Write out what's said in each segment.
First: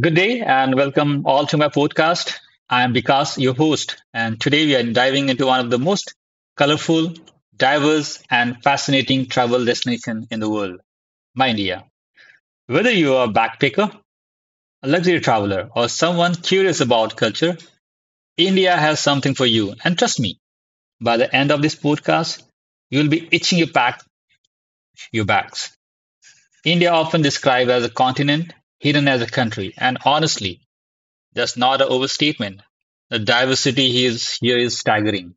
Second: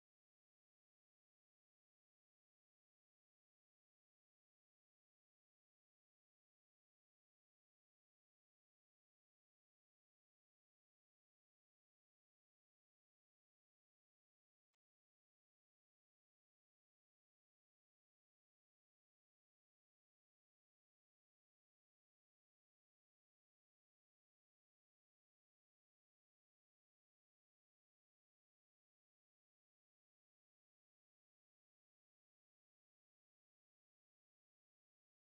Good day and welcome all to my podcast. I am Vikas, your host, and today we are diving into one of the most colorful, diverse, and fascinating travel destination in the world, my India. Whether you are a backpacker, a luxury traveler, or someone curious about culture, India has something for you. And trust me, by the end of this podcast, you'll be itching your pack, your bags. India often described as a continent, hidden as a country, and honestly, that's not an overstatement. The diversity here is staggering.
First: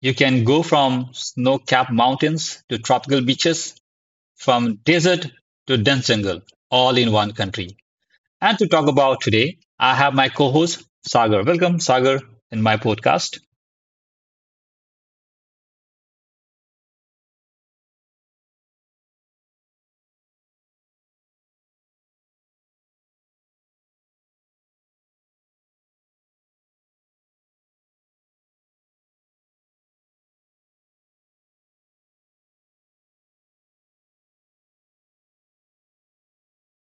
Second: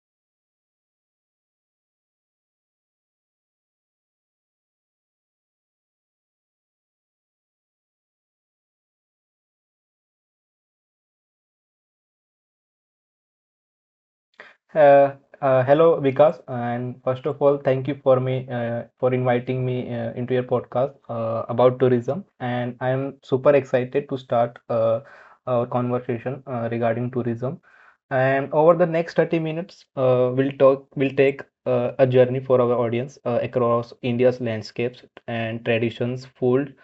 You can go from snow capped mountains to tropical beaches, from desert to dense jungle, all in one country. And to talk about today, I have my co host, Sagar. Welcome, Sagar, in my podcast. Uh, Hello, Vikas, and first of all, thank you for me for inviting me into your podcast about tourism. And I am super excited to start our conversation regarding tourism. And over the next 30 minutes, we'll talk, we'll take a journey for our audience across India's landscapes and traditions, food,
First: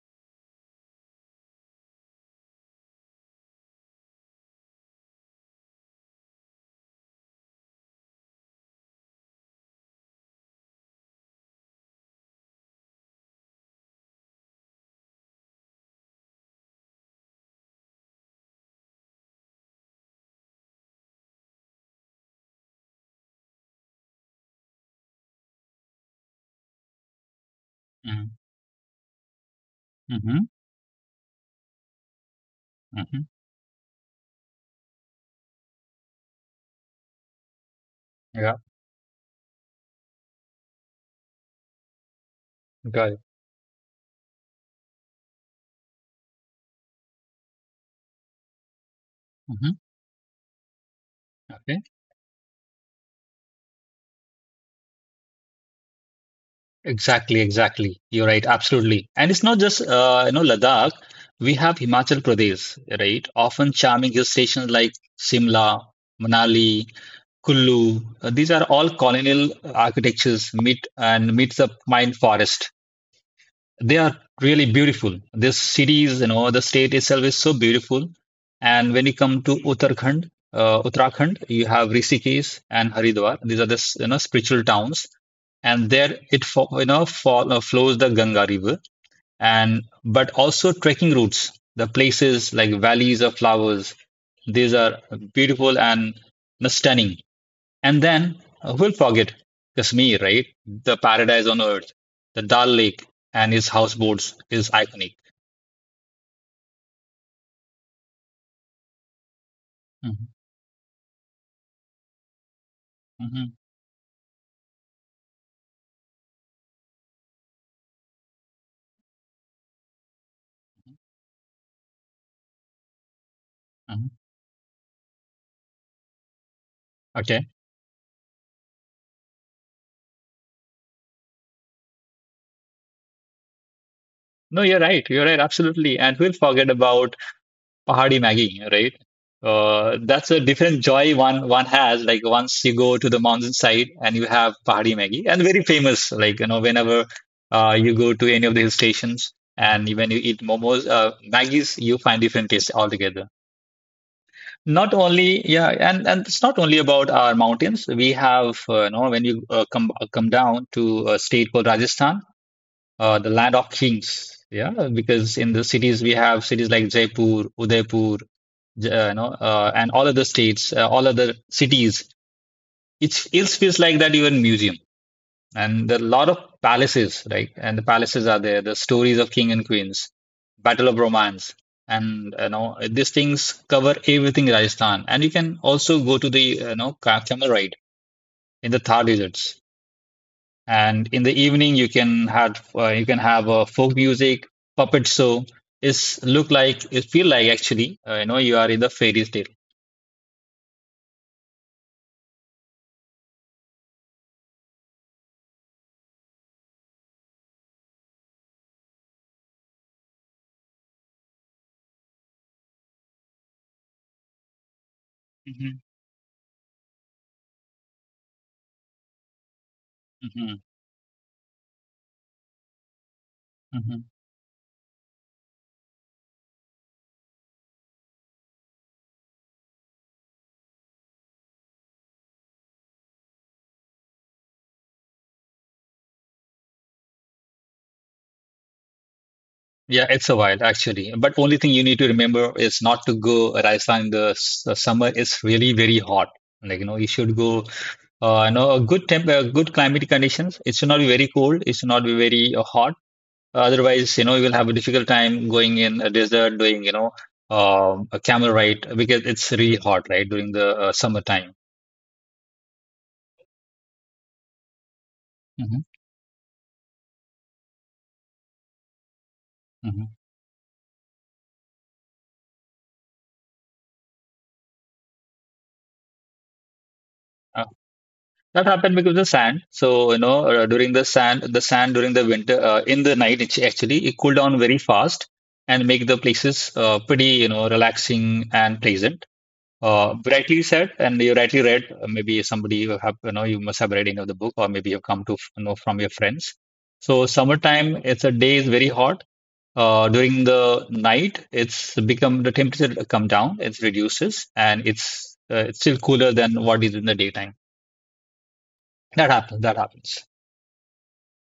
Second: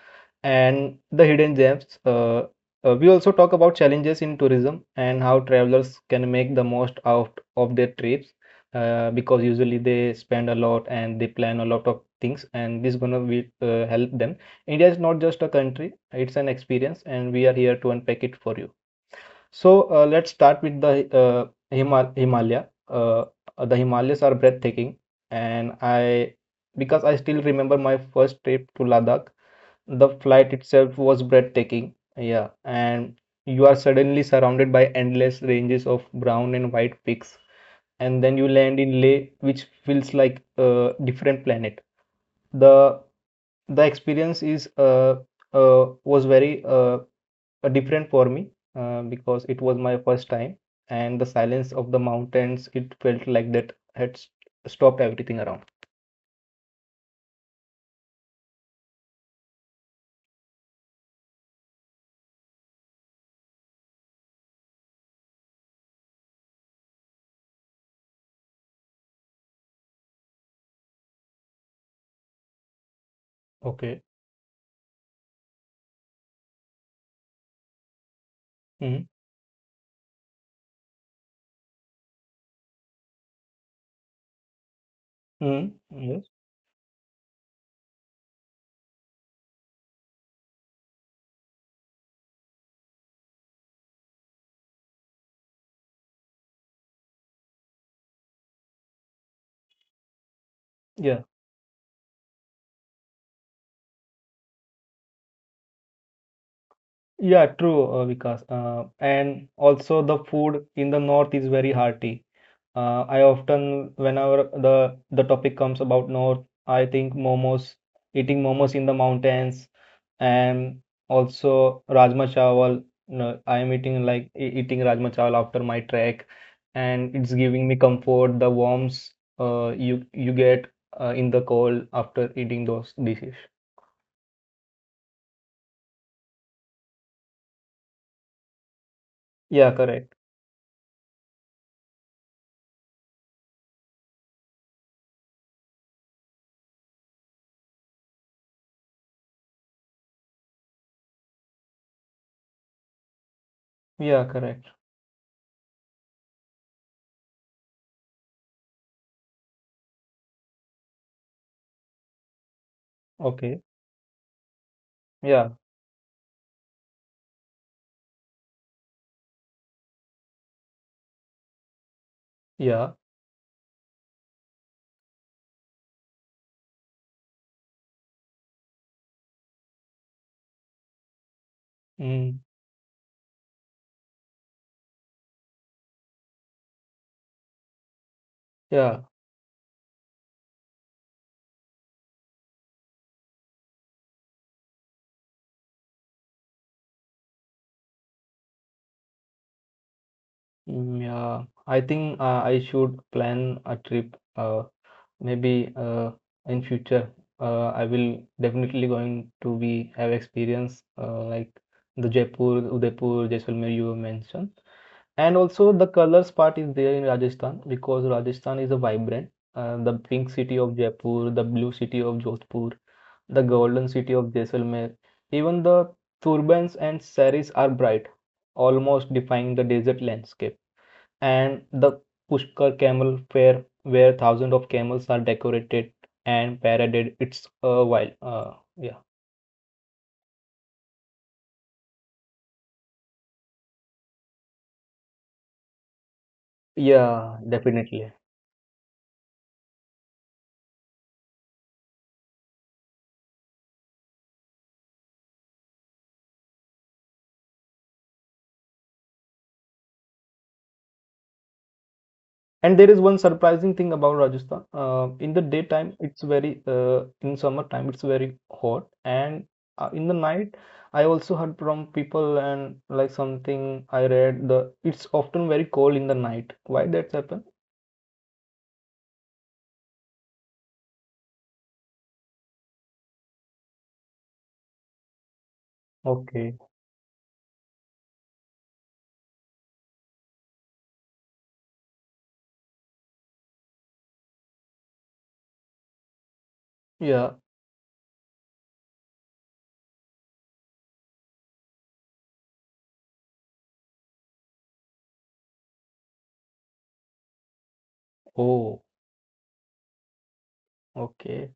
and the hidden gems. We also talk about challenges in tourism and how travelers can make the most out of their trips because usually they spend a lot and they plan a lot of things, and this gonna be, help them. India is not just a country, it's an experience, and we are here to unpack it for you. So, let's start with the Himalaya. The Himalayas are breathtaking, and I because I still remember my first trip to Ladakh. The Mm-hmm. flight itself was breathtaking. Yeah, and Mm-hmm. you are suddenly surrounded by endless ranges of brown and white peaks, and then you Yeah, land in Leh, which feels like a different planet. The got it. the experience is was very different for me because it Mm-hmm. was my first time, and the silence of the mountains, it felt like that had stopped everything around. Exactly, exactly. You're right, absolutely. And it's not just you know Ladakh. We have Himachal Pradesh, right? Often charming hill stations like Simla, Manali, Kullu. These are all colonial architectures meet and meets the pine forest. They Okay. are really beautiful. This cities, you know, the state itself is so beautiful. And Mm-hmm. when you come to Uttarakhand, you have Rishikesh and Haridwar. These are the you know spiritual towns, and there Mm-hmm. it you know fall, flows the Ganga River. And but also trekking routes, the places like valleys of flowers. These are beautiful and, you know, stunning. And then who'll forget Kashmir, right? The Yes. paradise on earth, the Dal Lake and his houseboats is iconic. Yeah, true, Vikas. And also hmm the food in the north is very hearty. I hmm often, whenever the topic comes about north, I think momos, eating momos in the mountains, and also Rajma Chawal. No, I am eating hmm like eating Rajma Chawal after my trek, and it's Okay. giving me comfort, the warmth you get in the cold after eating those dishes. No, you're right. You're right. Absolutely. And we will forget about Pahadi Maggie, right? Yeah, correct. That's a different joy one has. Like once you go to the mountainside and you have Pahadi Maggie, and very famous. Like you know, whenever you go to any of the hill stations and when you eat momos, Maggie's, you find different taste altogether. Yeah, correct. Not only, yeah, and it's not only about our mountains. We have, you know, when you come down to a state called Rajasthan, the land Okay. of kings. Yeah, because Yeah, in the cities we have cities like Jaipur, Udaipur, you know, and all other states, all other cities. yeah. It feels like that you're in museum. And there are a lot of palaces, right? And the palaces are there, the stories of king and queens, battle of romance, and Mm, you know these things cover everything in Rajasthan. And you can also go to the, you know, camel ride in the Thar yeah, deserts and in the evening you can have folk music, puppet show. It's look like it feel like actually, you know, you are in the fairy tale. mm, yeah. I think I should plan a trip. Maybe in future, I will definitely going to be have experience like the Jaipur, Udaipur, Jaisalmer you mentioned, and also Mhm, the colors part is there in Rajasthan because Rajasthan is a vibrant. The pink mhm, city of Jaipur, the blue city of Jodhpur, the golden mhm. city of Jaisalmer. Even the turbans and saris are bright, almost defying the desert landscape. And the Pushkar camel fair, where thousands of camels are decorated and paraded, it's a wild. Yeah, Yeah, it's a while actually. But only thing you need to remember is not to go Rajasthan in the the summer. It's really very hot. Like you know, you should yeah, go. definitely. You know, a good good climate conditions. It should not be very cold. It should not be very hot. Otherwise, you know, you will have a difficult time going in a desert, doing you know, a camel ride because it's really hot, right, during the summertime. And there is one surprising thing about Rajasthan. Uh, in the hmm daytime, it's very uh, in summertime, it's very hot, and hmm in the night, I also heard from people and like something I read the it's often very cold in the night. Why that's happen? Uh, that happened because of the sand. So you know, during the sand during the winter, in the night, it's actually it cool down very fast and make the Okay. places pretty, you know, relaxing and pleasant. Rightly said, and you rightly read. Maybe somebody you have, you know, you must have read any of the book, or maybe you've come to know from your friends. So, Yeah. summertime, it's a day is very hot. During the night, it's become the temperature come down, it reduces, and it's still cooler than what is in the daytime. Oh. That happens. That happens. Okay.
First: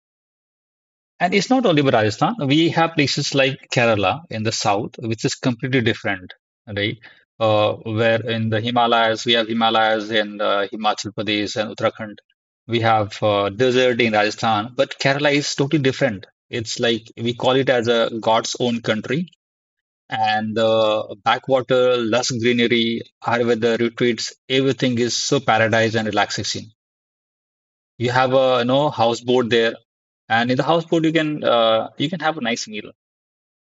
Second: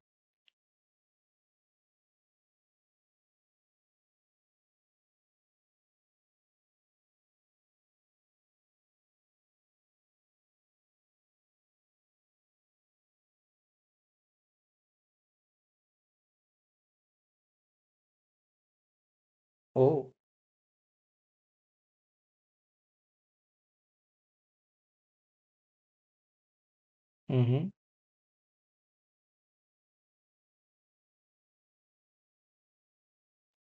And it's not only Rajasthan. We have places like Kerala in the south, which is completely different, right? Where in the Himalayas, we have Himalayas in Himachal Pradesh and Uttarakhand. We have desert in Rajasthan, but Kerala is totally different. It's like we call it as a God's own country. Oh. And the backwater, lush greenery, Ayurveda retreats, everything is so paradise and relaxation. Mm-hmm. You have a you know houseboat there, and in the houseboat you can have a nice meal.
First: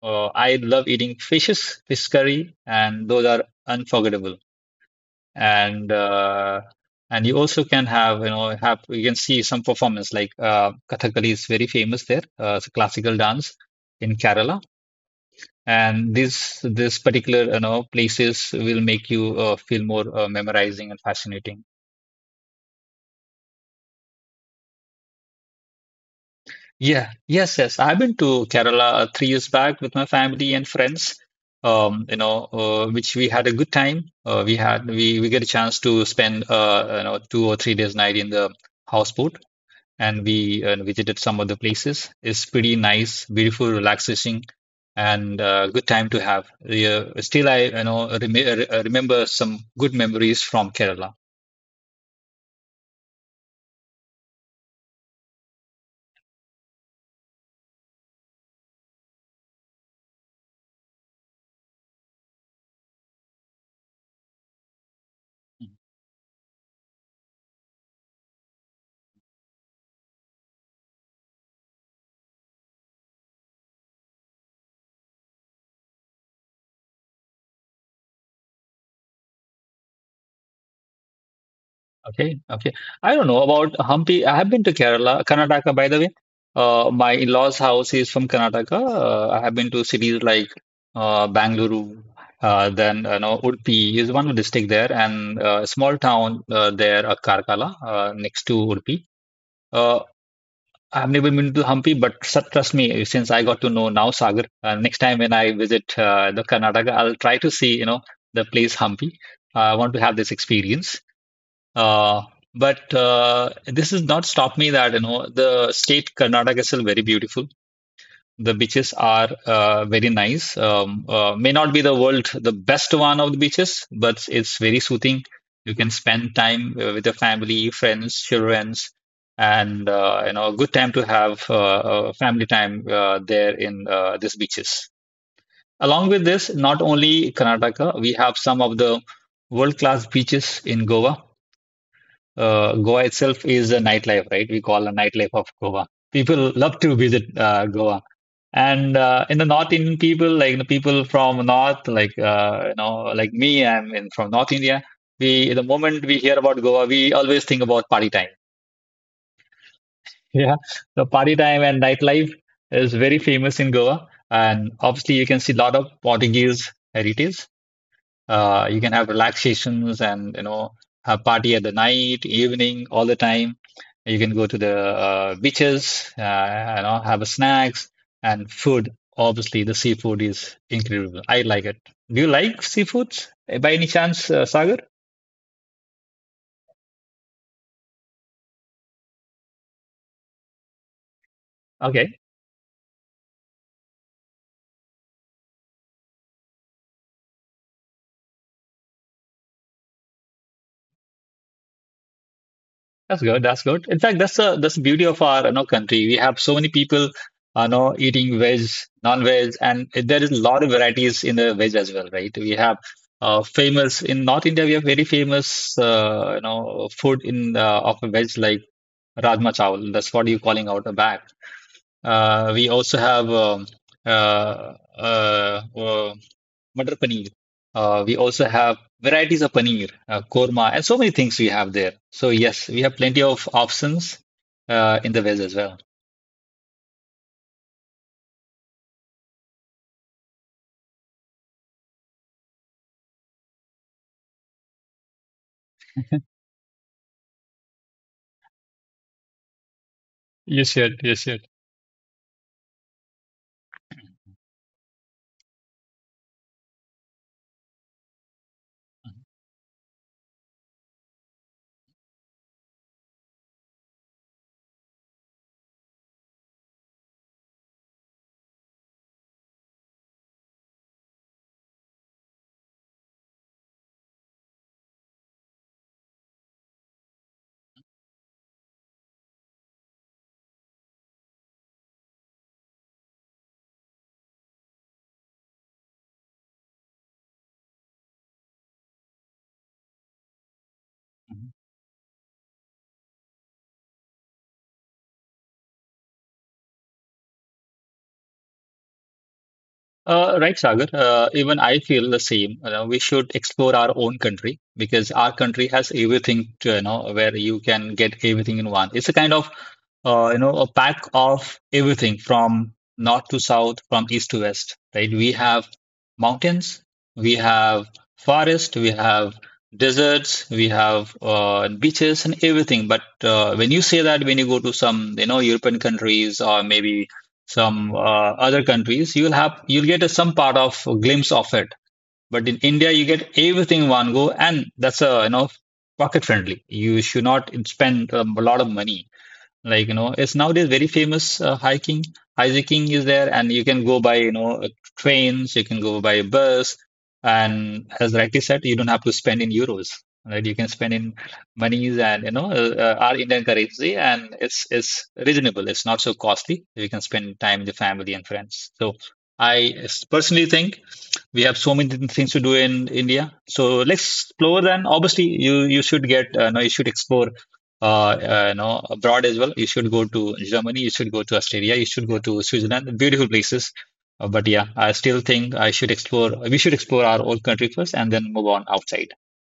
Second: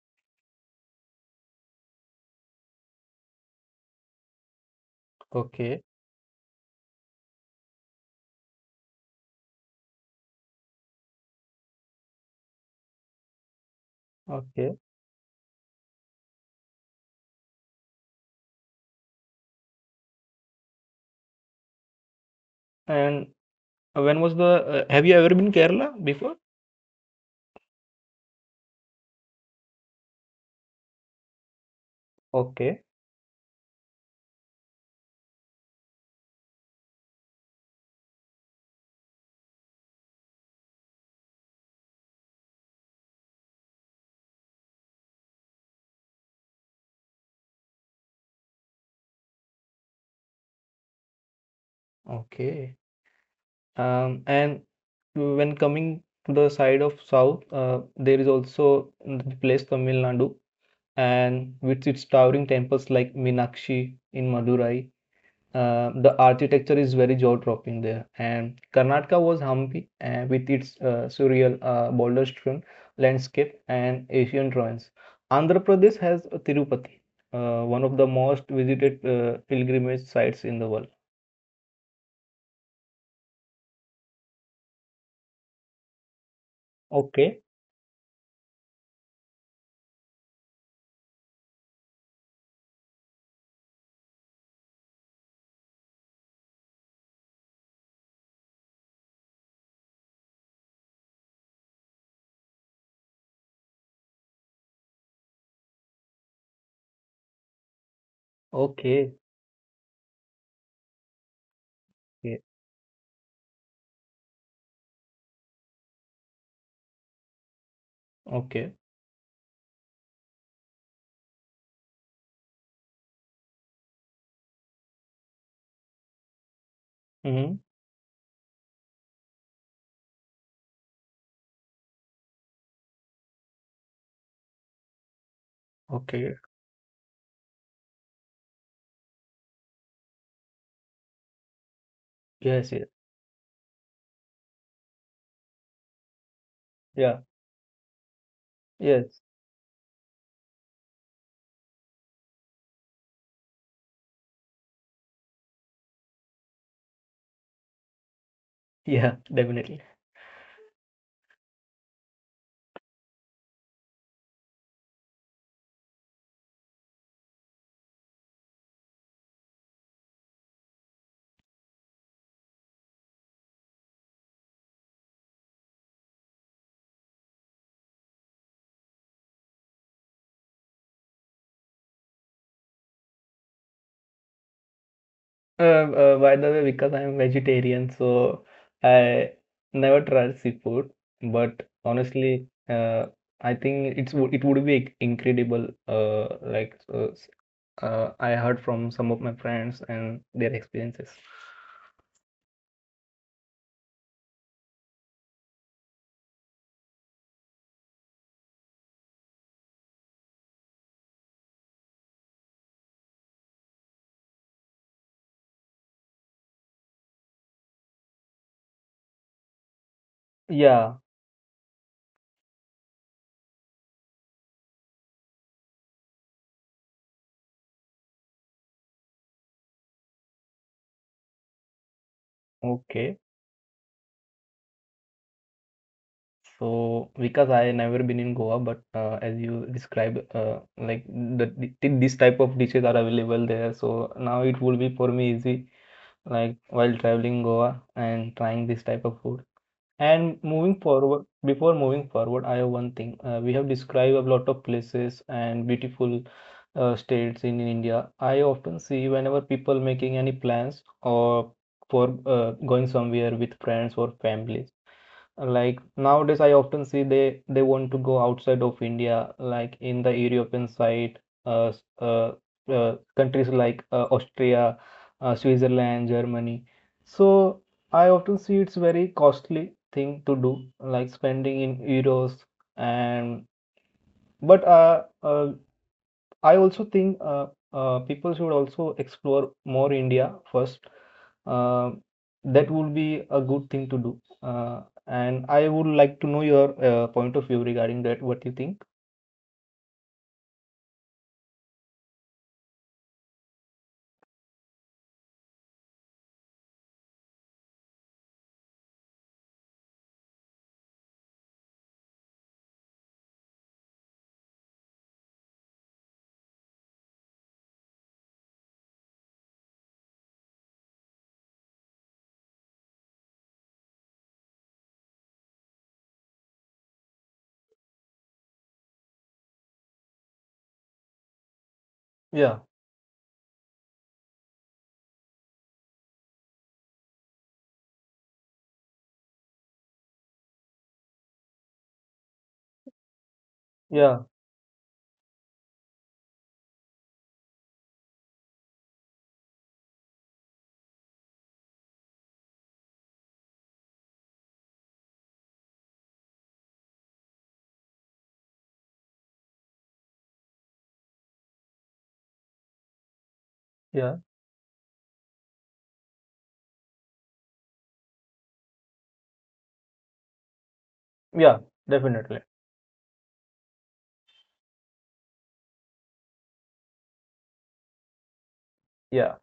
I love eating fishes, fish curry, and those are unforgettable. Okay. And uh, and you also can have, you know, have you can see some performance like Kathakali is very famous there. It's a classical dance in Kerala, Okay. and this particular you know places will make you feel more memorizing and fascinating. And when was the? Have you ever been Kerala before? Yeah, yes, yes. I've been to Kerala 3 years back with my family and friends. You know, Okay. Which we had a good time. Uh, we get a chance to spend, you know, 2 or 3 days night in the houseboat and we visited some of the places. It's pretty nice, beautiful, relaxing, and good time to have. Yeah, still, I you know remember some good memories from Kerala. Okay. And when coming to the side of south, there is also the place Tamil Nadu, and with its towering temples like Meenakshi in Madurai, the architecture is very jaw-dropping there. And Karnataka was Hampi, and with its surreal boulder-strewn landscape and Asian ruins. Andhra Pradesh has Tirupati, one of the most visited pilgrimage sites in the world. Okay, okay. I don't know about Hampi. I have been to Kerala, Karnataka, by the way. My Okay, in-laws' house is from Karnataka. I have been to cities like Bangalore, then you know Udupi is one district there, and a small town there, Karkala, next to Udupi. Uh, I have never been to Hampi, but trust me, since I got to know now Sagar, next time when I visit the Karnataka, I'll try to see you know the place okay, Hampi. I want to have this experience. Uh, but this has not stopped me that you know the state Karnataka is still very beautiful. The okay, beaches are very nice. May not be the world the best one of the beaches, but it's very soothing. You can spend time with your okay. family, friends, children, and, you know, a good time to have family time there in these beaches. Along with Okay. this, not only Karnataka, we have some of the world class beaches in Goa. Yes, yes. Goa itself is a nightlife, right? We call a nightlife of Goa. People love to Yeah. visit Goa. And Yes. In the North Indian people, like the people from North, like, you know, like me, from North India. We, the moment we hear about Goa, we always think about party time. Yeah, definitely. Yeah, the party time and nightlife is very famous in Goa, and obviously you can see a lot of Portuguese heritage. You can have relaxations and you know have party at the night, evening, all the time. You can go to the beaches, you know, have a snacks and food. Obviously, the seafood is incredible. I like it. Do you like seafoods eh, by any chance, Sagar? By the way, because I'm vegetarian, so I never tried seafood, but Okay. honestly, I think it's it would be incredible. I heard from some of my friends and their experiences. That's good. That's good. In fact, that's the beauty of our you know country. We have so many people you know eating veg, non-veg, and there is a lot of varieties in the veg as well, right? We have famous in North India. We have very famous, you know, food in of veg like rajma chawal. That's what you're calling out a Yeah. back. We also have uh, uh, uh, Matar paneer. We also have varieties of paneer, korma, and so many things we have there. So yes, we have Okay. plenty of options in the veg as well. So, because I never been in Goa, but as you described, like the this type of dishes are available there. So now it will be for me easy, like while traveling Goa and trying this type of food. And Yes, moving sir. Yes, forward, sir. before moving forward, I have one thing. We have described a lot of places and beautiful states in India. I often see whenever people making any plans or for going somewhere with friends or families. Like nowadays, I often see they want to go outside of India, like in the European side, uh, s- uh, countries like Austria, Switzerland, Germany. So I often see it's very costly thing to do, like spending in euros and but I also think people should also explore more India first. Uh, that would be a good thing to do. And I would like to know your point of view regarding that. What you think? Right, Sagar. Even I feel the same. You know, we should explore our own country because our country has everything to, you know, where you can get everything in one. It's a kind of, you know, a pack of everything from north to south, from east to west, right? We have mountains, we have forest, we have deserts, we have beaches and everything. But when you say that, when you go to some, you know, European countries or maybe some other countries, you'll get a, some part of a glimpse of it. But in Yeah, India, you get everything in one go, and that's a you know pocket friendly. You should not spend a lot of money, like, it's nowadays very famous, hiking is there, and you can go by, yeah, trains, you can go by bus. And as rightly said, you don't have to spend in euros, right? You can spend in monies, and our Indian currency. And it's reasonable, it's not so costly. You can spend time with the family and friends. So I personally think we have so many different things to do in India. So let's yeah, explore. Then obviously you should get no, you should explore, abroad as well. You should go to Germany, you should go to yeah, Australia, you should go definitely. to Switzerland, beautiful places. But yeah, I still think I should explore, we should explore our own country first and then move on outside. Yeah.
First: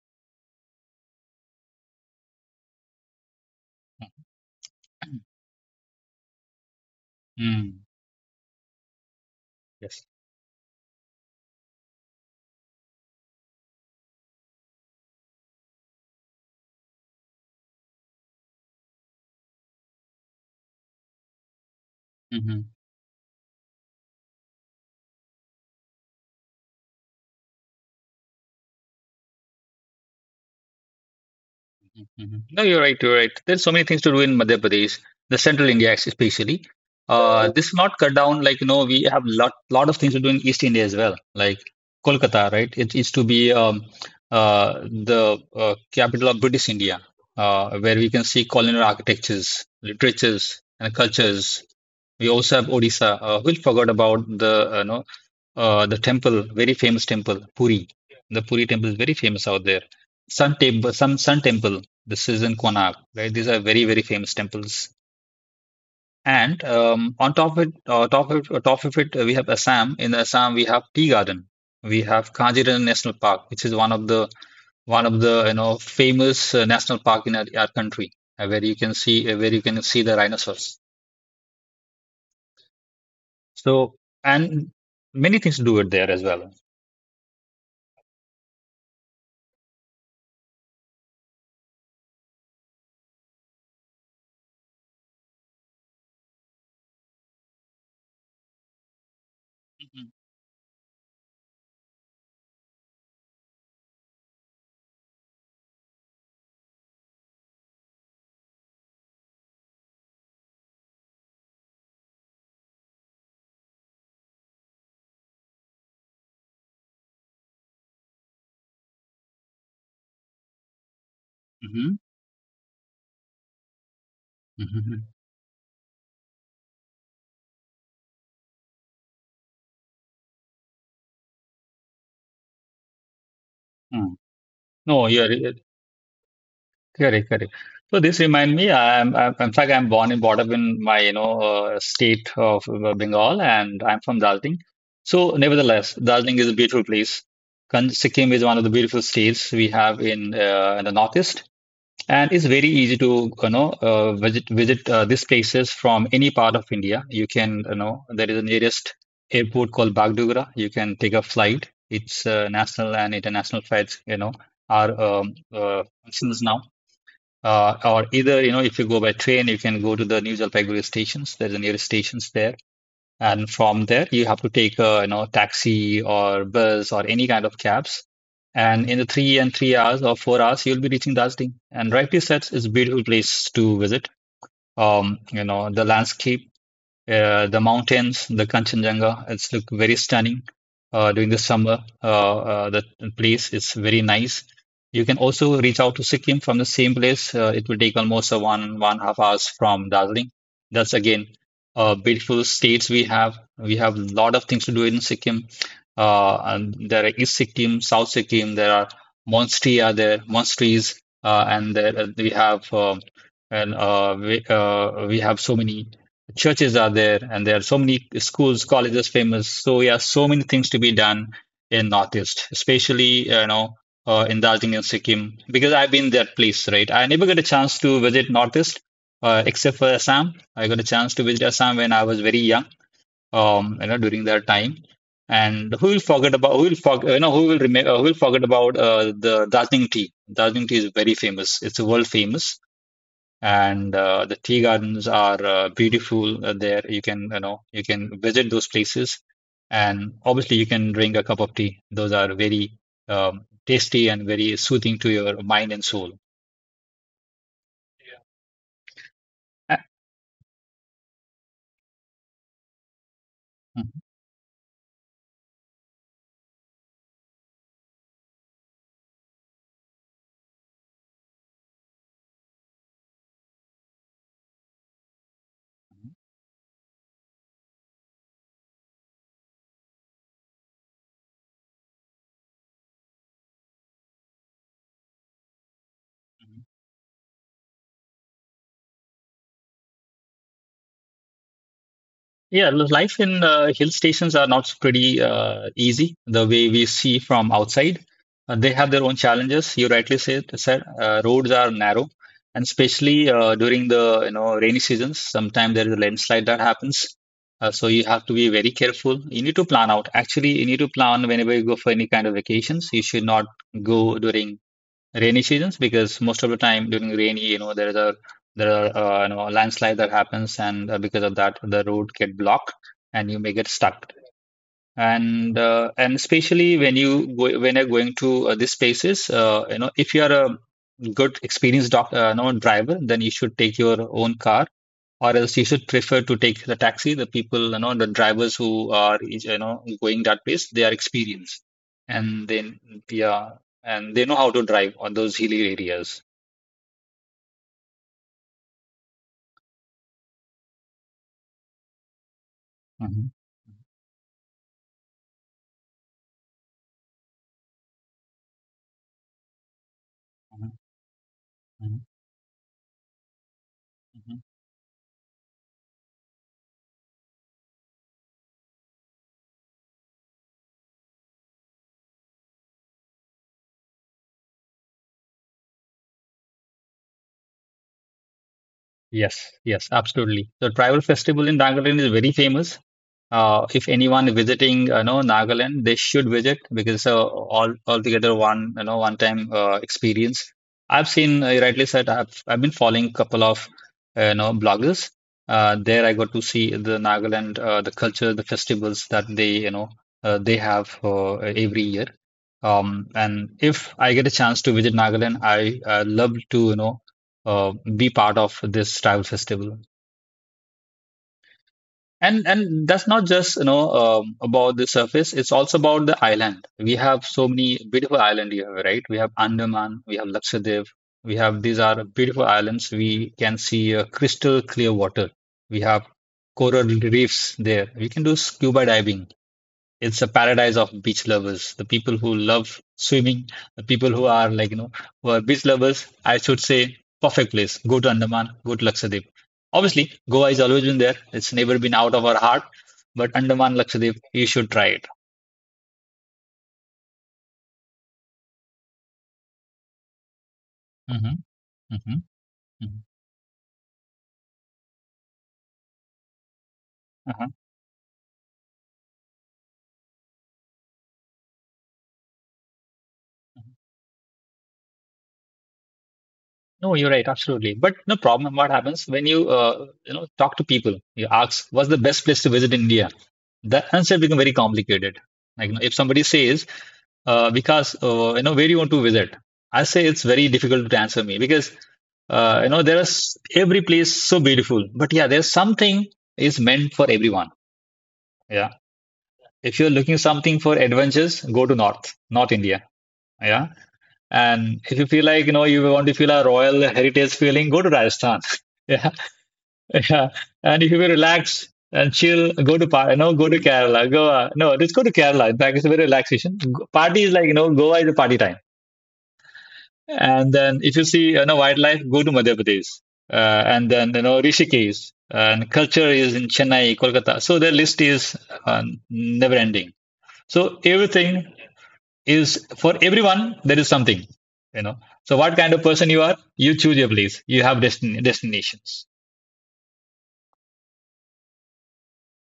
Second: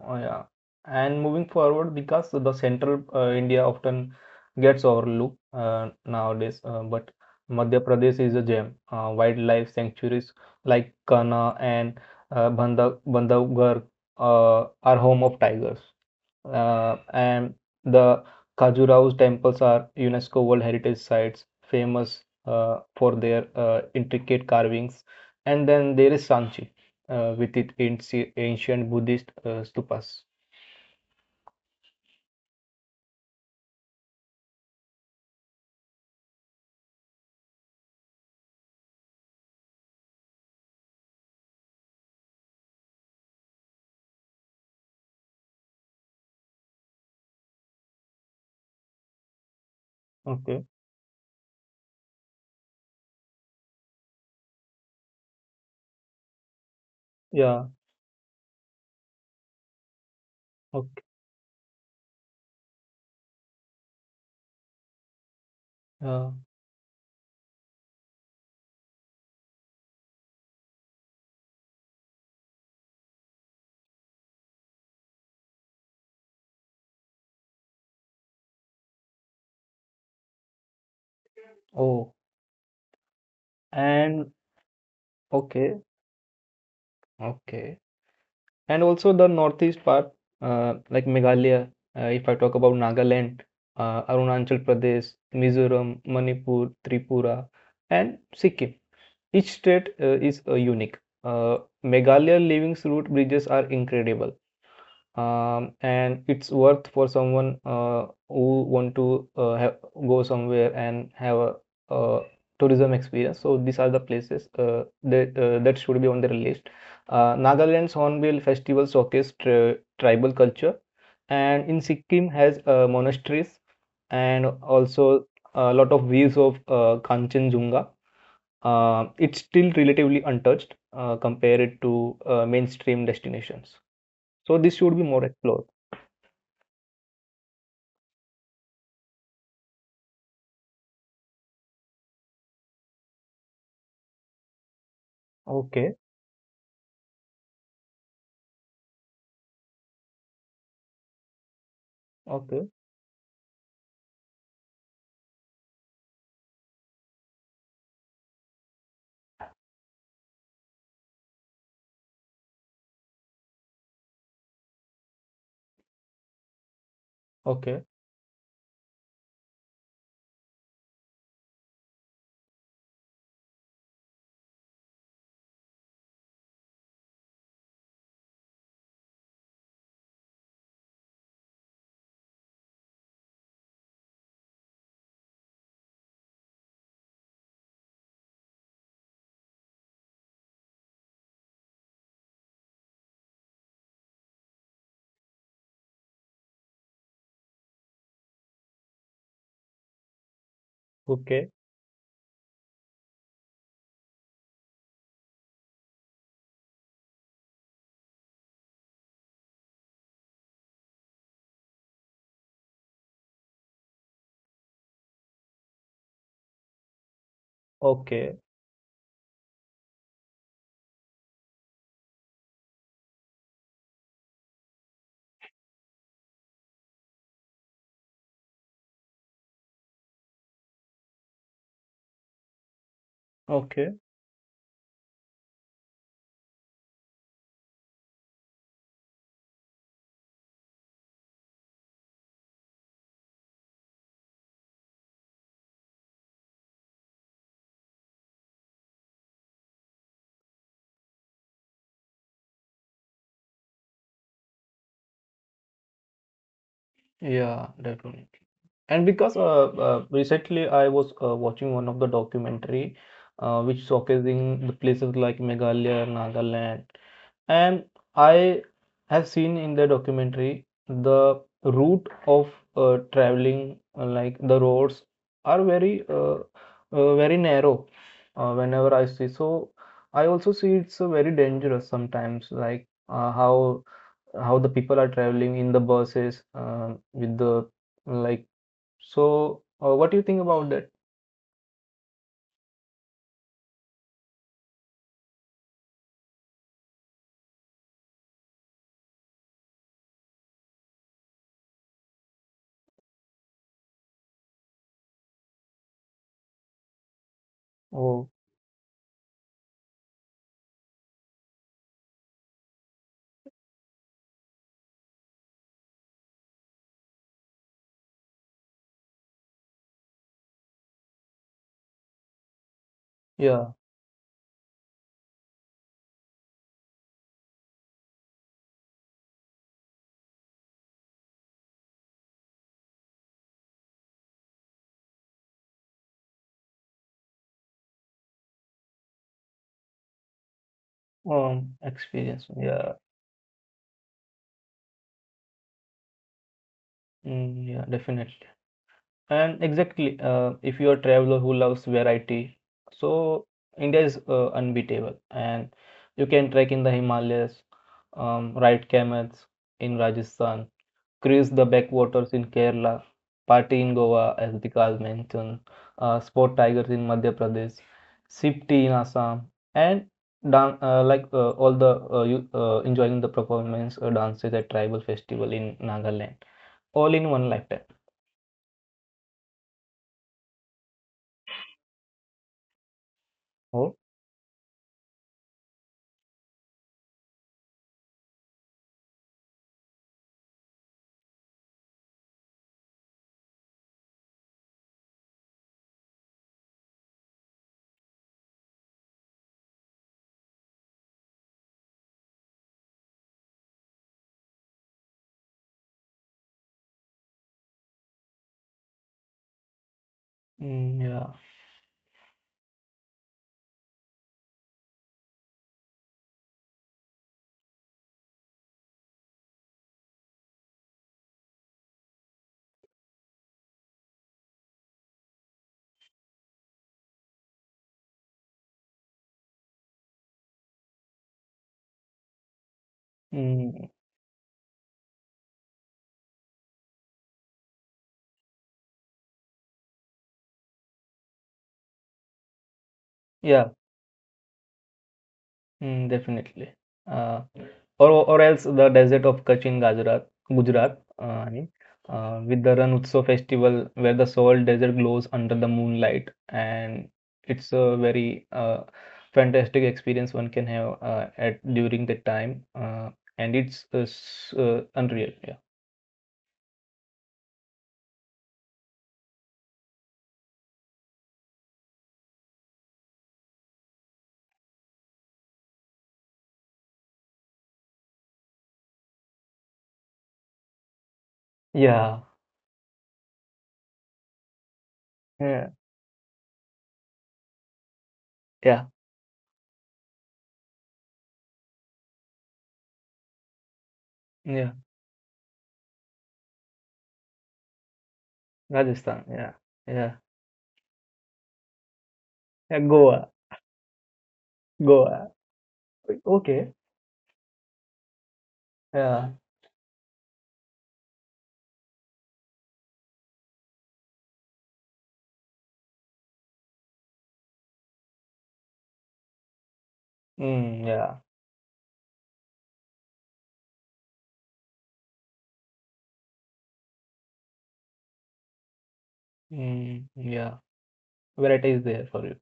Oh, yeah. And moving forward, because the central India often gets overlooked nowadays, but Madhya Mm. Pradesh is a gem. Wildlife Yes. sanctuaries like Kana and Bandhavgarh are home of tigers. And the Khajuraho's temples are UNESCO World Heritage Sites, famous Mm-hmm. For their intricate carvings. And then there is Sanchi with its ancient Buddhist stupas. Mhm. No, you're right. You're right. There's so many things to do in Madhya Pradesh, the central India, especially. This not cut down, like, we have lot of things to do in East India as well, like Kolkata, right? It is to be, the capital of British India, where we can see colonial architectures, literatures, Okay. and cultures. We also have Odisha. We forgot about the, the temple, very famous temple, Yeah. Puri. The Puri temple is very famous out there. Sun temple, Okay. some Sun temple. This is in Konark, right? These are very, very famous temples. Uh, And on top of it, we have Assam. In Assam, we have Tea Garden. We have Kaziranga National Park, which is one of the famous national park in our country, where you can see the rhinoceros. oh, So, and and many things to do okay. it there as well. Okay. And also the northeast part, like Meghalaya. If I talk about Nagaland, Arunachal Pradesh, Mizoram, Manipur, Tripura, and Sikkim. Each state is unique. Uh, Meghalaya living route bridges are incredible. Um, and it's worth for someone who want to have, go somewhere and have a, uh tourism experience. So these are the places that should be on their list. Nagaland's Hornbill Festival showcases tribal culture, and in Hmm. Sikkim has monasteries and also a lot of views of Kanchenjunga. It's still relatively untouched compared to mainstream destinations. Hmm. So this should be No, more explored. correct, correct. So this remind me, I'm, in fact I'm born and brought up in my, state of Bengal, and I'm from Darjeeling. So nevertheless, Okay, Darjeeling is a beautiful place. Sikkim is one of the beautiful states we have in the northeast, and it's very okay, easy to, you know, visit these places from any part of India. You can, you know, there is a nearest airport called Bagdogra. You can take a flight. It's national and international flights, you know, are options now. Uh, okay, or either, you know, if you go by train, you can go to the New Jalpaiguri stations. There's the nearest stations there. And from there, you have to take a, you know, taxi or bus or any kind of cabs. And in the 3 and 3 hours or 4 hours, you'll be reaching Darjeeling. And rightly said, it's a beautiful place to visit. You know, the landscape, the mountains, the Kanchenjunga, it's look very stunning during the summer. The place is very nice. You can also reach out to Sikkim from the same place. It will take almost a 1.5 hours from Darjeeling. That's again okay, beautiful states we have. We have a lot of things to do in Sikkim. And there are East Sikkim, South Sikkim. There are monasteries are there, monasteries, and there, we have and we have so many churches are there, and there are so many okay, schools, colleges famous, so yeah, so many things to be done in northeast, especially, in Darjeeling and Sikkim. Because I've been that place, right? I never got a chance to visit northeast, except for Assam. I got a chance to visit Assam when I was very young, you okay. know, during that time. And who will forget about the Darjeeling tea. Darjeeling tea is very famous, it's world famous. And the tea gardens are beautiful. There you can, you know, you can visit those places. And obviously you can drink a cup of tea. Those are very tasty and very soothing to your mind and soul. Yeah, definitely. And because Uh, recently I was watching one of the documentary which mhm. showcasing the places like Meghalaya, Nagaland. And I have seen in the documentary the route of traveling, like the roads are very very narrow whenever I see. So I also see it's very dangerous sometimes, like how the people are traveling in the buses with the like. So what do you think about that? Yeah, life in hill stations are not pretty easy the way we see from outside. They have their own challenges. You rightly said roads are narrow, and especially during the, rainy seasons, sometimes there is a landslide that happens. So you have Oh to be very careful. You need to plan out. Actually, you need to plan whenever you go for any kind of vacations. You should not go during rainy seasons, because most of the time during rainy, there are a landslide that happens, and because of that the road get blocked, and you may get yeah, stuck. And especially when you go, when you're going to these spaces, if you are a good experienced doc, you driver, then you should take your own car, or else you should prefer to take the taxi. The people, you know, the drivers who are, you know, going that place, they are experienced, experience. and then Yeah, yeah, and they know how to drive on those hilly areas. mm, yeah, definitely. And exactly, if you're a traveler who loves variety, Mhm, so India is unbeatable. And you can trek in the Himalayas, ride camels in Rajasthan, mhm, cruise the mhm, backwaters in Kerala, party in Goa, mhm. as Vikas mentioned, spot tigers in Madhya Pradesh, sip tea in Assam, and dan like all the you enjoying the performance dances at tribal festival in Nagaland, all in one lifetime. Yes, yes, absolutely. The tribal festival in Nagaland is very famous. If Oh, anyone visiting, you know, Nagaland, they should visit because it's a all altogether one, you know, one time experience. I've seen, you rightly said, I've been following a couple of, you know, bloggers. There I got to see the Nagaland, the culture, the festivals that they, you know, they have every year. And if I get a chance to visit Nagaland, I love to, uh, be part of this travel festival. mm, yeah. And that's not just, about the surface. It's also about the island. We have so many beautiful island here, right? We have Andaman, we have Lakshadweep, we have, these are beautiful islands. We can see crystal clear water. We have coral reefs there. We can do scuba diving, it's a paradise of beach lovers. The people who love swimming, the Mm, people who are like, you know, who are beach lovers, I should say, perfect place. Go to Andaman, go to Lakshadweep. Obviously, Goa is always been there. It's never been out of our heart. But yeah, Andaman, Lakshadweep, you should try it. mm, definitely. Uh, or else the desert of Kutch in Gujarat, Hmm. I mean, with the Hmm. Ran Utsav festival where the salt desert glows under the moonlight, and it's a very fantastic experience one can have at during that time, and it's unreal. Yeah. No, you're right, absolutely. But no problem. What happens when you you know talk to people? You ask, "What's the best place to visit in India?" The answer becomes very complicated. Like, you know, if somebody says, "Because, where do you want to visit?" I say it's very difficult to answer me because, Yeah. There is, every place so beautiful. But yeah, there's Yeah. something is meant for everyone. Yeah, Yeah. if you're looking something for adventures, go to North India. Yeah. Yeah. And if you feel like, you know, you want to feel a royal heritage feeling, go to Rajasthan. Yeah. Rajasthan. Yeah. Yeah. Yeah. And if you will relax and chill, go Yeah. to, you Goa. know, go to Kerala, Goa. No, just go to Goa. Kerala. In fact, it's a very relaxation. Okay. Party is like, you know, Goa is a party time. Yeah. And then if you see, you know, wildlife, go to Madhya Pradesh. And then, you know, Rishikesh. And culture is in Chennai, Kolkata. So the list is, uh, never ending. So Mm, yeah. everything is for everyone, there is something, you know. So what kind of person you are, you choose your place, you have destinations. Mm, yeah, variety is there for you.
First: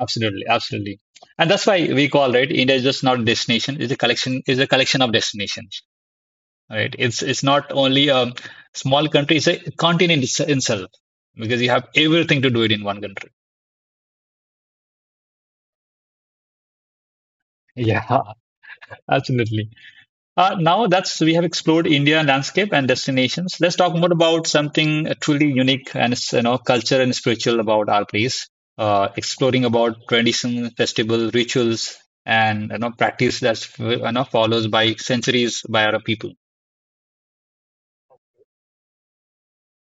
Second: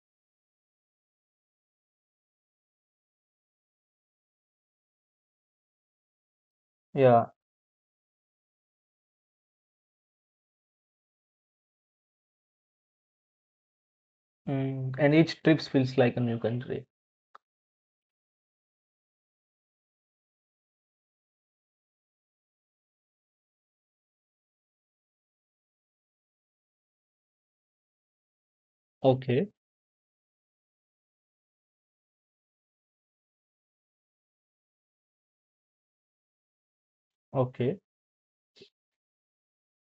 Absolutely, absolutely. And that's why we call, right, India is just not a destination, It's a collection of destinations. Right, it's Yeah, it's not only a small country, it's a continent, itself. Because you have everything to do it in one country. mm, and each trip feels like a new country. Yeah. Absolutely. Now that's we have explored India landscape and destinations. Let's talk more about something truly unique and, culture and spiritual about our place. Uh, Okay. exploring about tradition, festival, rituals, and, practice that's, follows by centuries by our people. Okay,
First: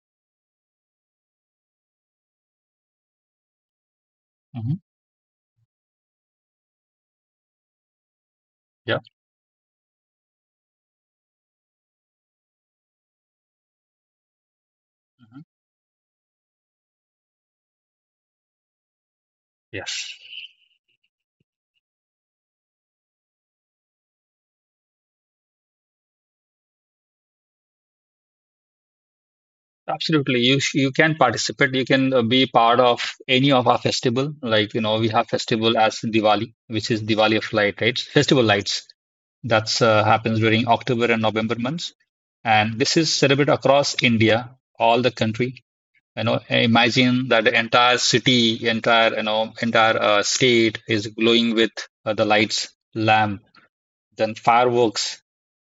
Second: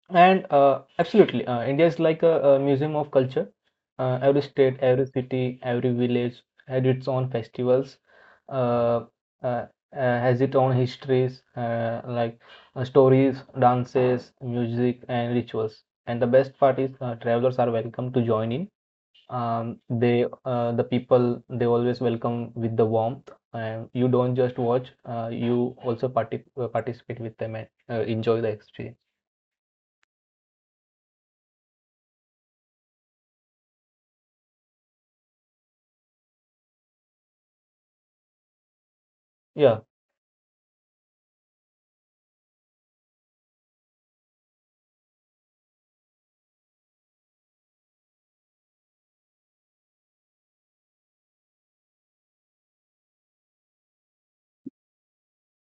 and absolutely, India is like a museum of culture. Every state, Mhm. every city, every village had its own festivals, Yeah. uh, uh, uh, has its own histories, like stories, dances, music, and Mhm. rituals. And the best part is, travelers are welcome to join in Yes. The people they always welcome with the warmth and you don't just watch you also participate with them and enjoy the experience Absolutely. You can participate. You can be part of any of our festival. Like, you know, we have festival as Diwali, which is Diwali of light, right? Festival lights. yeah. That's happens during October and November months. And this is celebrated across India, all the country. You know, imagine that the entire city, entire, you know, entire state is glowing with the lights, lamp, then fireworks,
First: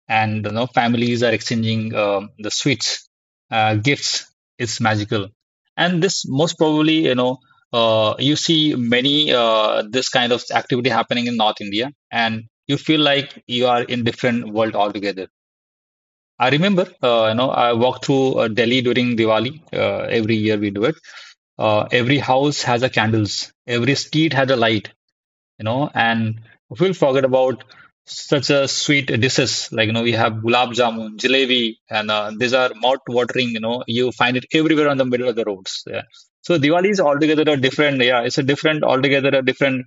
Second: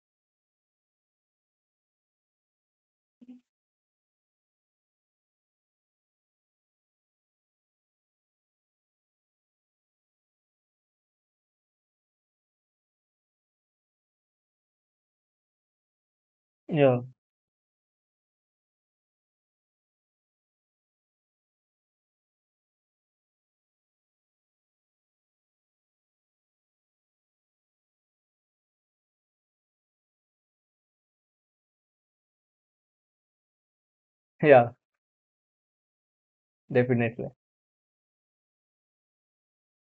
and you know families are exchanging the sweets, gifts. It's magical. And this most probably you know, you see many, this kind of activity happening in North India, and you feel like you are in different world altogether. I remember Yeah. You know I walked through Delhi during Diwali. Every year we do it. Every house has a candles, every street has a light, you know, and we'll forget about such a sweet dishes. Like you know, we have gulab jamun, jalebi, and these are mouth-watering. You know, you find it Yeah, everywhere on the middle of the roads. Yeah. So Diwali is definitely. altogether a different. Yeah, it's a different altogether a different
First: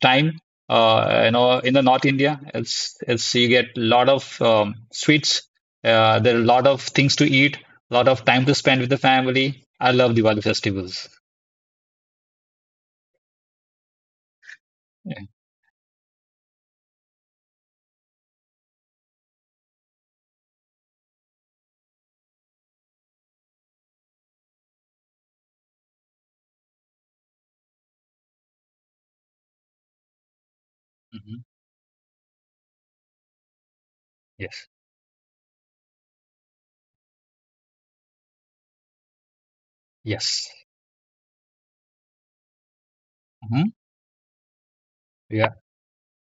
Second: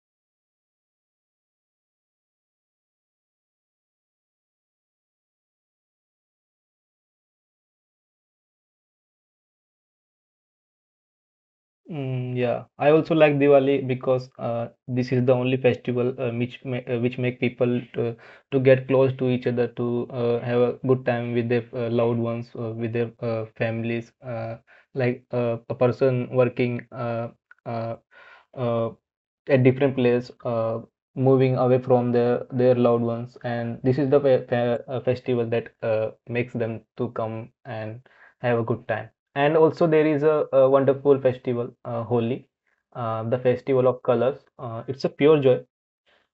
time. You know, in the North India, it's you get a lot of sweets. There are a lot of things to eat, a lot of time to spend with the family. I love Diwali festivals. Mm, yeah, I also like Diwali because this is the only festival which make people to get close to each other to have a good time with their loved ones with their families a person working uh, uh, at different place Hmm. moving away from their loved ones and this is the Yes. Festival that makes them to come and have a good time. And also there is Yes. a wonderful festival, Holi, the Hmm. festival of colors. It's a pure Yeah. joy.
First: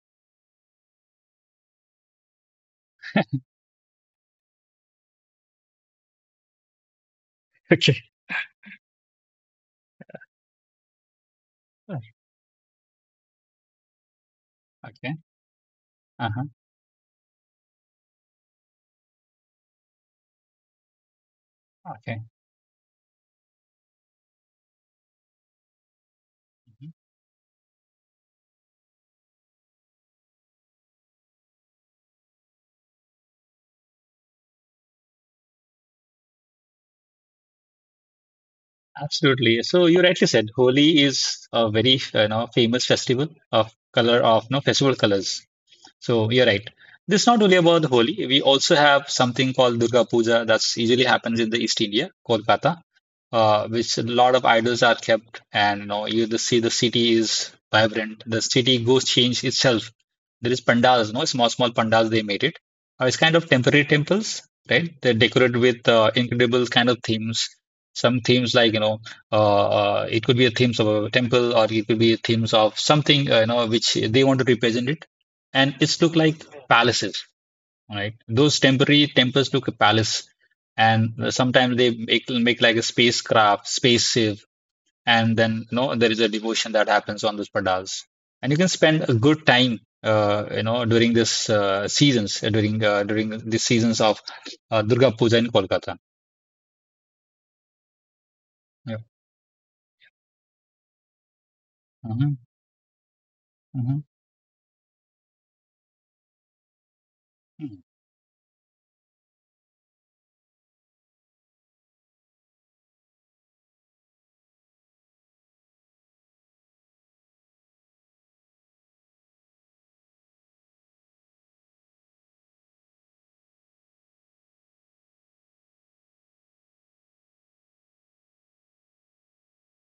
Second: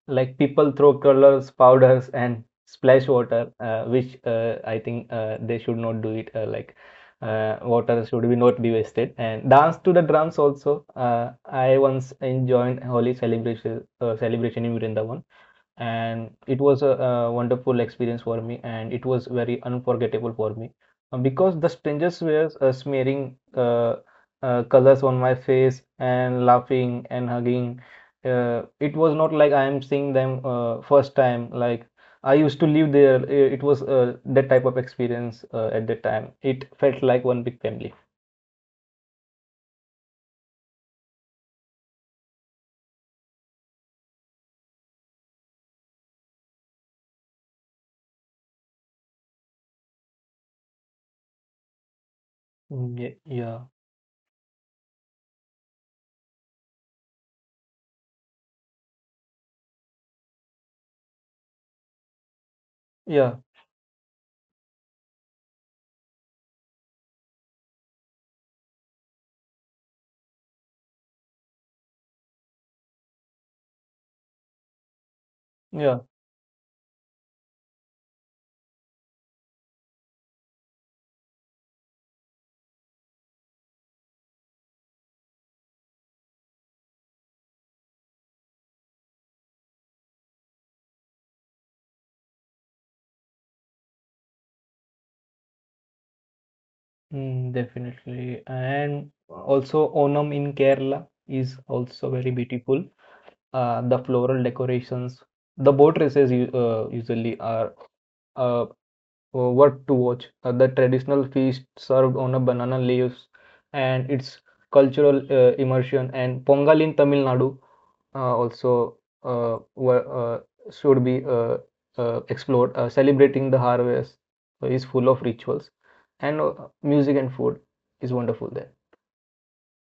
Like people throw colors, powders, and splash water, which I think they should not do it. Like Okay. water should be not be wasted. And dance to the drums also. I once enjoyed Holi celebration celebration in Okay. Vrindavan and Uh-huh. it was a, wonderful experience for me and it was very unforgettable for me. Because the strangers Okay. were smearing uh, colors on my face and Mhm. laughing and hugging, it was not like I am seeing them first time like I used to live there. It was that type of experience at that time. It felt like one big family. Absolutely. So you rightly said Holi is a very you know famous festival of color of no festival colors. So you're right. This is not only about Holi. We also have something called Durga Puja that's usually happens in the East India, Kolkata. Mm, yeah. Which a lot of idols are kept, and you know you just see the city is vibrant. The city goes change itself. There is pandals, no small small pandals they made it. It's Yeah. kind of temporary temples, right? They're decorated with incredible kind of themes. Some themes like you know, it could be a themes of a temple, or it could be themes of something you know which they want to represent it, and Yeah. it's look like palaces, right? Those temporary temples look a palace, and sometimes they make like a spacecraft, spaceship, and then you know there is a devotion that happens on those pandals, and you can spend a good time. You know, during this seasons, during the seasons of Durga Puja in Kolkata. Mm, definitely. Yeah. And wow. also Onam in Kerala is also very Hmm. beautiful. The Hmm. floral decorations, the boat races usually are uh, worth to watch. The traditional feast served on a banana leaves and its cultural immersion and Pongal in Tamil Nadu also uh, were, uh, should be explored. Celebrating the harvest is full of rituals and music and food is wonderful there.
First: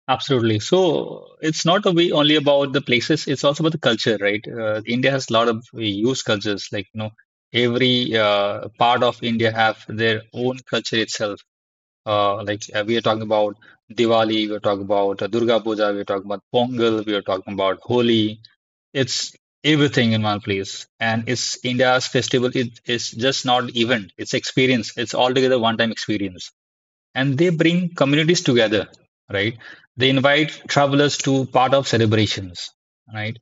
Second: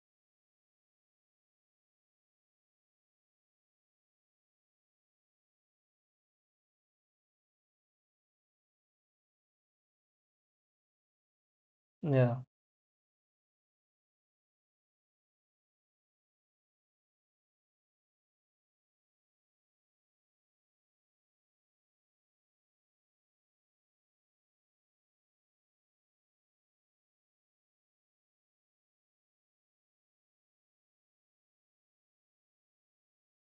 Absolutely. So it's not a way only about the places, it's also about the culture, right? India has a lot of use cultures, like, you know, every part of India have their own culture itself. Yeah. Like we are talking about Diwali, we are talking about Durga Puja, we are talking about Pongal, we are talking about Holi. It's everything in one place. And it's India's festival, it is just not event, it's experience. It's altogether one-time experience, and they bring communities together, right? They invite travelers to part of celebrations, right?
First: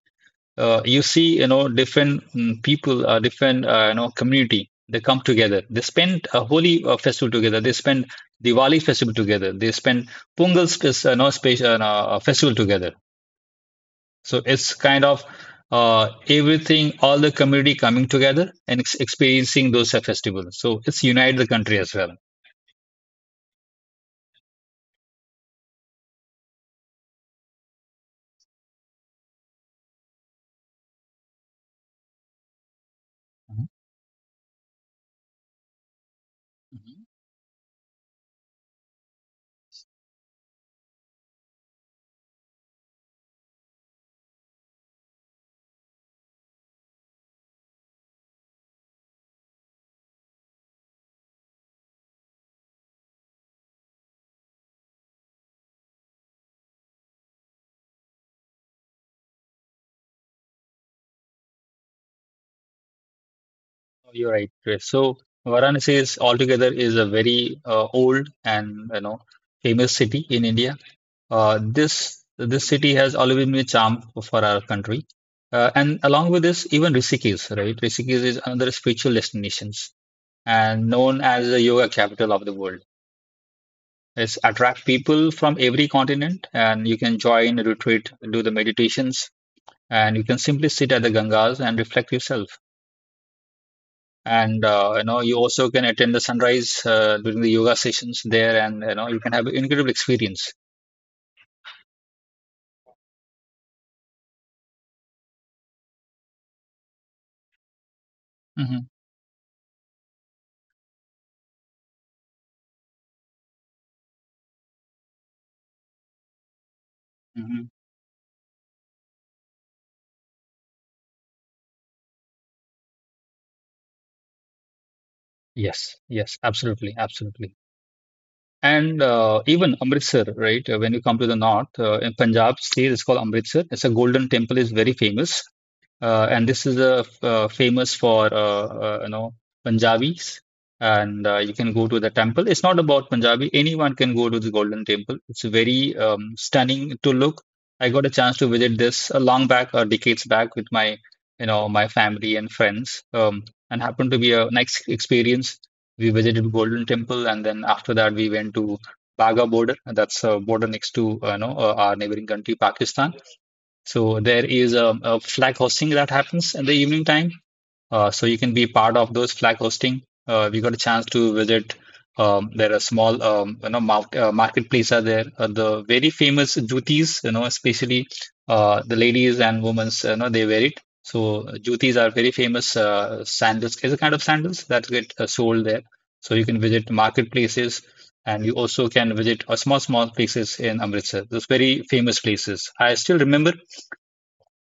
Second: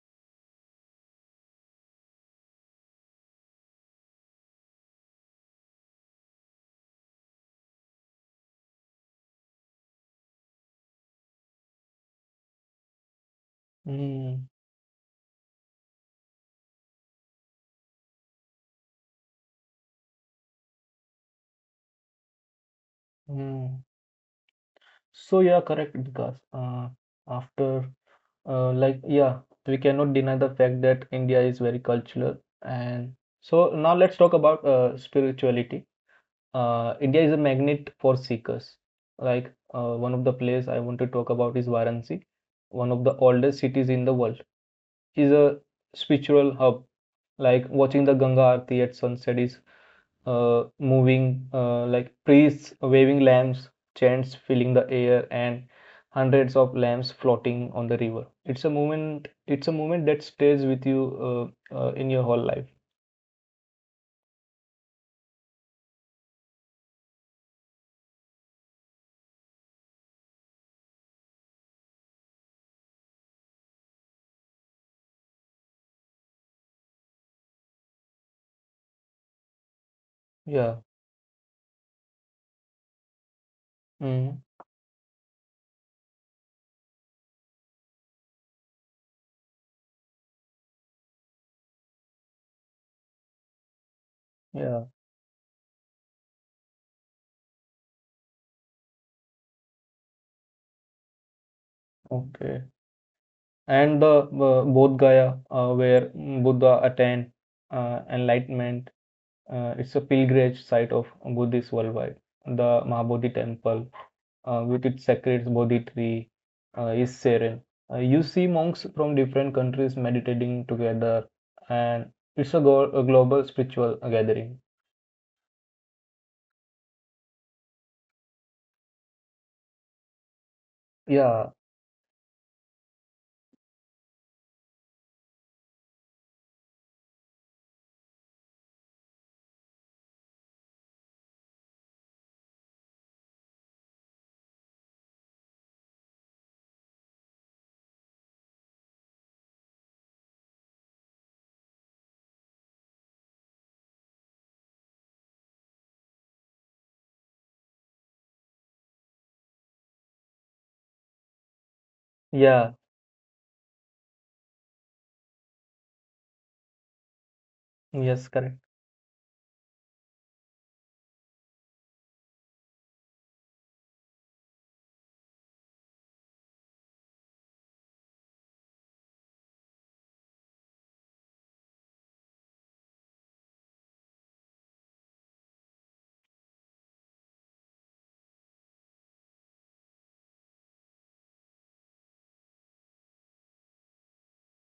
You see you know different people, different you know community. They come together, they spend a holy festival together, they spend Diwali festival together, they spend no, space, no, festival together. So Mm, it's kind of uh, everything all the community coming together and experiencing those festivals. So it's unite the country as well. mm. So you are correct because after yeah, we cannot deny the fact that India is very cultural. And so now let's talk about spirituality. Mhm. India is a magnet for seekers. One of the place I want to talk about is Varanasi, one of the oldest cities in the world, is a spiritual hub, like watching the Ganga Aarti at sunset is moving, like priests waving lamps, chants filling the air, and hundreds of lamps floating on the river. It's a moment. It's a moment that stays with you in your whole life. Oh, you're right, Chris. So Varanasi is altogether is a very old and you know famous city in India. This city has always been a charm for our country, and along with this, even Rishikesh, right? Rishikesh is another spiritual destinations Yeah. and known as the yoga capital of the world. It's Mm, attract people from every continent, and you can join a retreat, do the meditations, and you can simply sit at the Gangas and reflect yourself. And yeah. You know you also can attend the sunrise during the yoga sessions there, and you know you can have an incredible experience. Okay. And the Bodh Gaya, where Buddha attained Hmm. enlightenment. It's a pilgrimage site of Buddhists worldwide. The Mahabodhi temple, with its sacred Bodhi tree, is serene. Hmm. You see monks from different countries meditating together, and it's a, a global spiritual gathering. Yes, yes, absolutely, absolutely. And even Amritsar, right? When you come to the Yeah, north, in Punjab state, it's called Amritsar. It's a Golden Temple is very famous. And this is famous for you know Punjabis, and you can go to the temple. It's not about Punjabi; anyone can go to the Golden Temple. It's very stunning to look. I got a chance to visit this a long back, or decades back, with my you know my family and friends, and happened to be a nice experience. We visited Golden Temple, and then after that we went to Baga border. And that's a border next to you know our neighboring country, yeah, Pakistan. So there is a flag hosting that happens in the evening time. So yes, you can correct. be part of those flag hosting. We got a chance to visit. There are small, you know, marketplace are there. The very famous jutis, you know, especially the ladies and women's, you know, they wear it. So jutis are very famous sandals. Is a kind of sandals that get sold there. So you can visit marketplaces, and you also can visit small, small places in Amritsar. Those very famous places. I still remember,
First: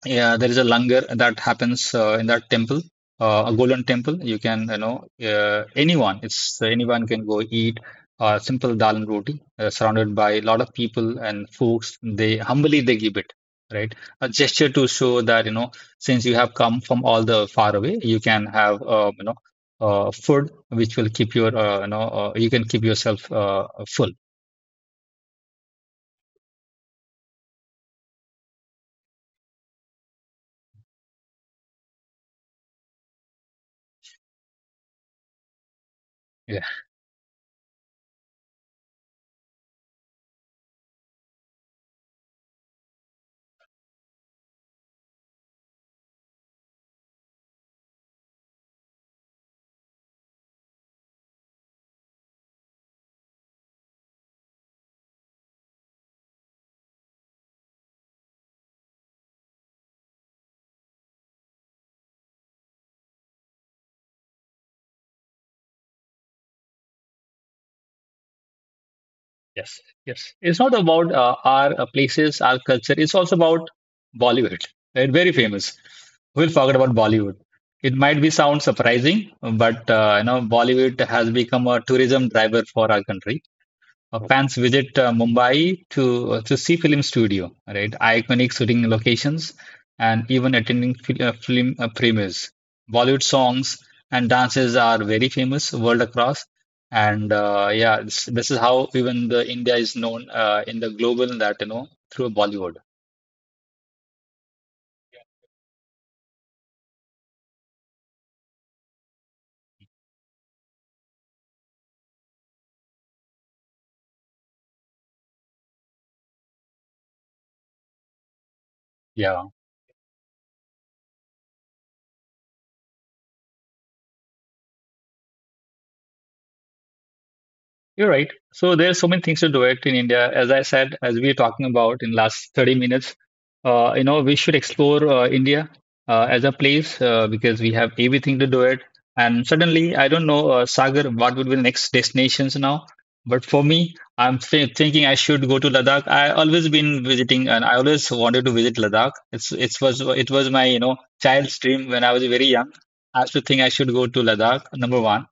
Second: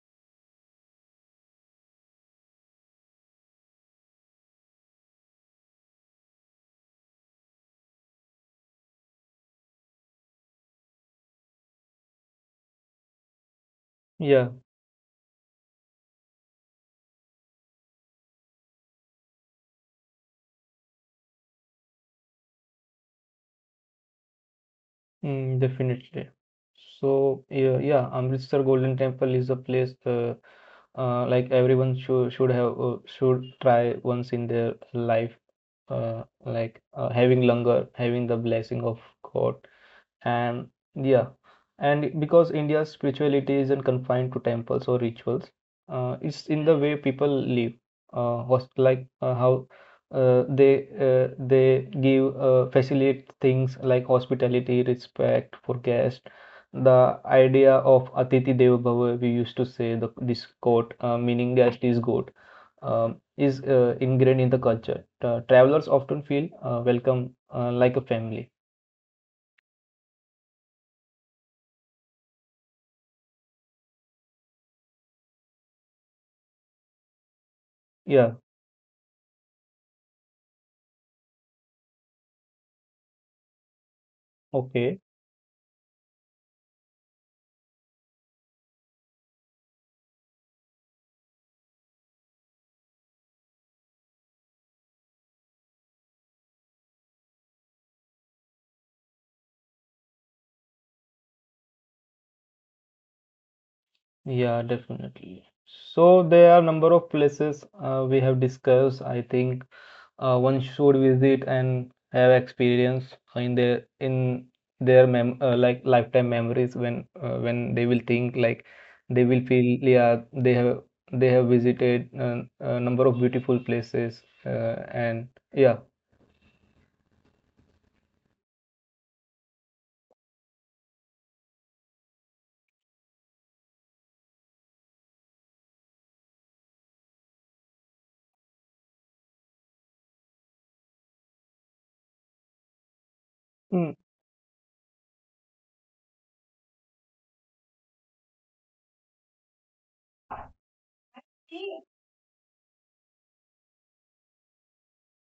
yeah, there is a langar that happens in that temple, a golden temple. You can, you know, anyone, it's anyone can go eat simple dal and roti, surrounded by a lot of people and folks. They humbly they give it, right? A Yeah. gesture to show that, you know, since you have come from all the far away, you can have, you know, food which will keep your, you know, you can keep yourself full. Mm, definitely. So yeah, yeah, Amritsar Golden Temple is a place like everyone should have should try once in their life. Yeah. Having langar, having the blessing of God. And yeah, and because India's spirituality isn't confined to temples or rituals, it's in the way people live. How they give facilitate things like hospitality, respect for guests. The idea of Atithi Deva Bhava, we used to say the this quote, meaning guest is God, is ingrained in the culture. Travelers often feel welcome like a family. Yes, yes. It's not about our places, our culture. It's also about Bollywood, right? Very famous. We'll forget about Bollywood. It might be Yeah. sound surprising, but you know, Bollywood has become a tourism driver for our country. Fans Okay. visit Mumbai to see film studio, right? Iconic shooting locations, and even attending film premieres. Bollywood songs and dances are very famous world across, and yeah, this is how even the India is known in the global that you know through Bollywood. Yeah, definitely. So there are number of places we have discussed. I think one should visit and have experience in their mem like lifetime memories when they will think like they will Yeah. feel, yeah, they have visited a number of beautiful places and yeah. You're right. So there's so many things to do it in India. As I said, as we are talking about in last 30 minutes, you know, we should explore India as a place because we have everything to do it. And suddenly, I don't know, Sagar, what would be the next destinations now? But for Mm, me, I'm thinking I should go to Ladakh. I always been visiting, and I always wanted to visit Ladakh. It was my you know child's dream when I was very young. I used to think I should go to Ladakh. Number one.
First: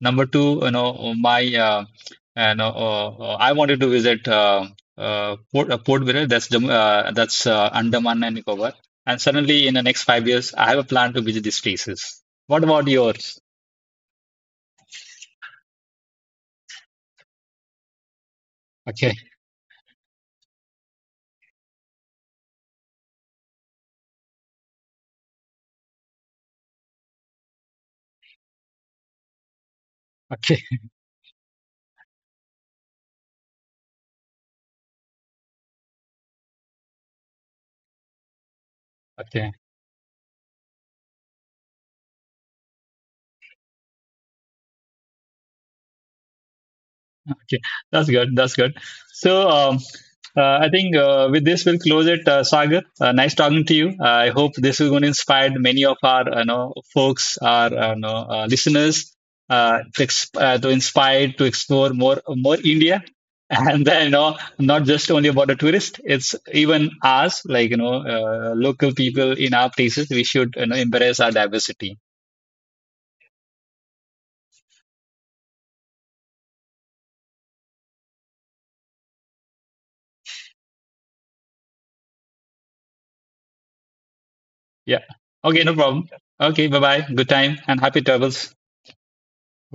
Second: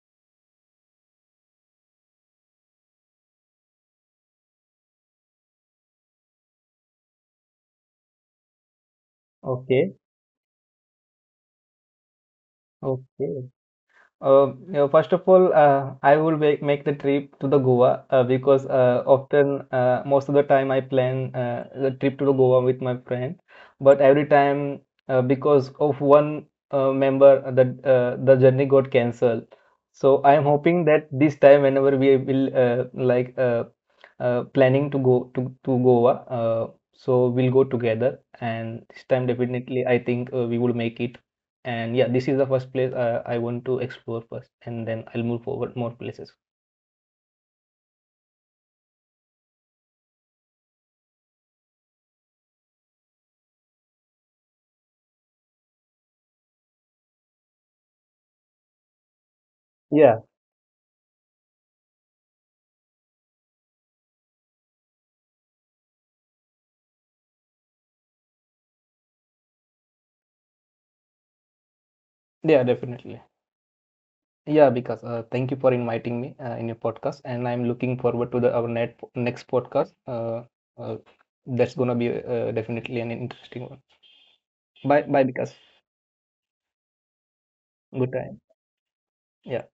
Number two, you know, my and I wanted to visit Port Viral. That's Andaman and Nicobar. And suddenly, in the okay. next 5 years, I have a plan to visit these places. What about yours? Okay. You know, first of all, I will make the trip to the Goa because Okay, often, most of the time, I plan the trip to the Goa with my friend. But every time, because of one member, the journey got cancelled. So I am okay, hoping that this time, whenever we will planning to go to Goa, so we'll go together. And this time, okay. definitely, I think we will make it. And yeah, this is the first place I want to explore first, and then I'll move forward more places. Okay, that's good. That's good. So, I think with this we'll close it, Sagar. Nice talking to you. I hope this is going to inspire many of our, you know, folks, our, you know, listeners, to, Yeah. To inspire to explore more, more India, and then you know, not just only about the tourist. It's even us, like you know, local people in our places. We should, you know, embrace our diversity. Yeah, definitely. Yeah, because thank you for inviting me in your podcast, and I'm looking forward to the next podcast. Uh, that's gonna be definitely an interesting one. Bye, Yeah. bye, because Okay, no problem. Okay, bye bye. Good time and happy good time. travels. Yeah.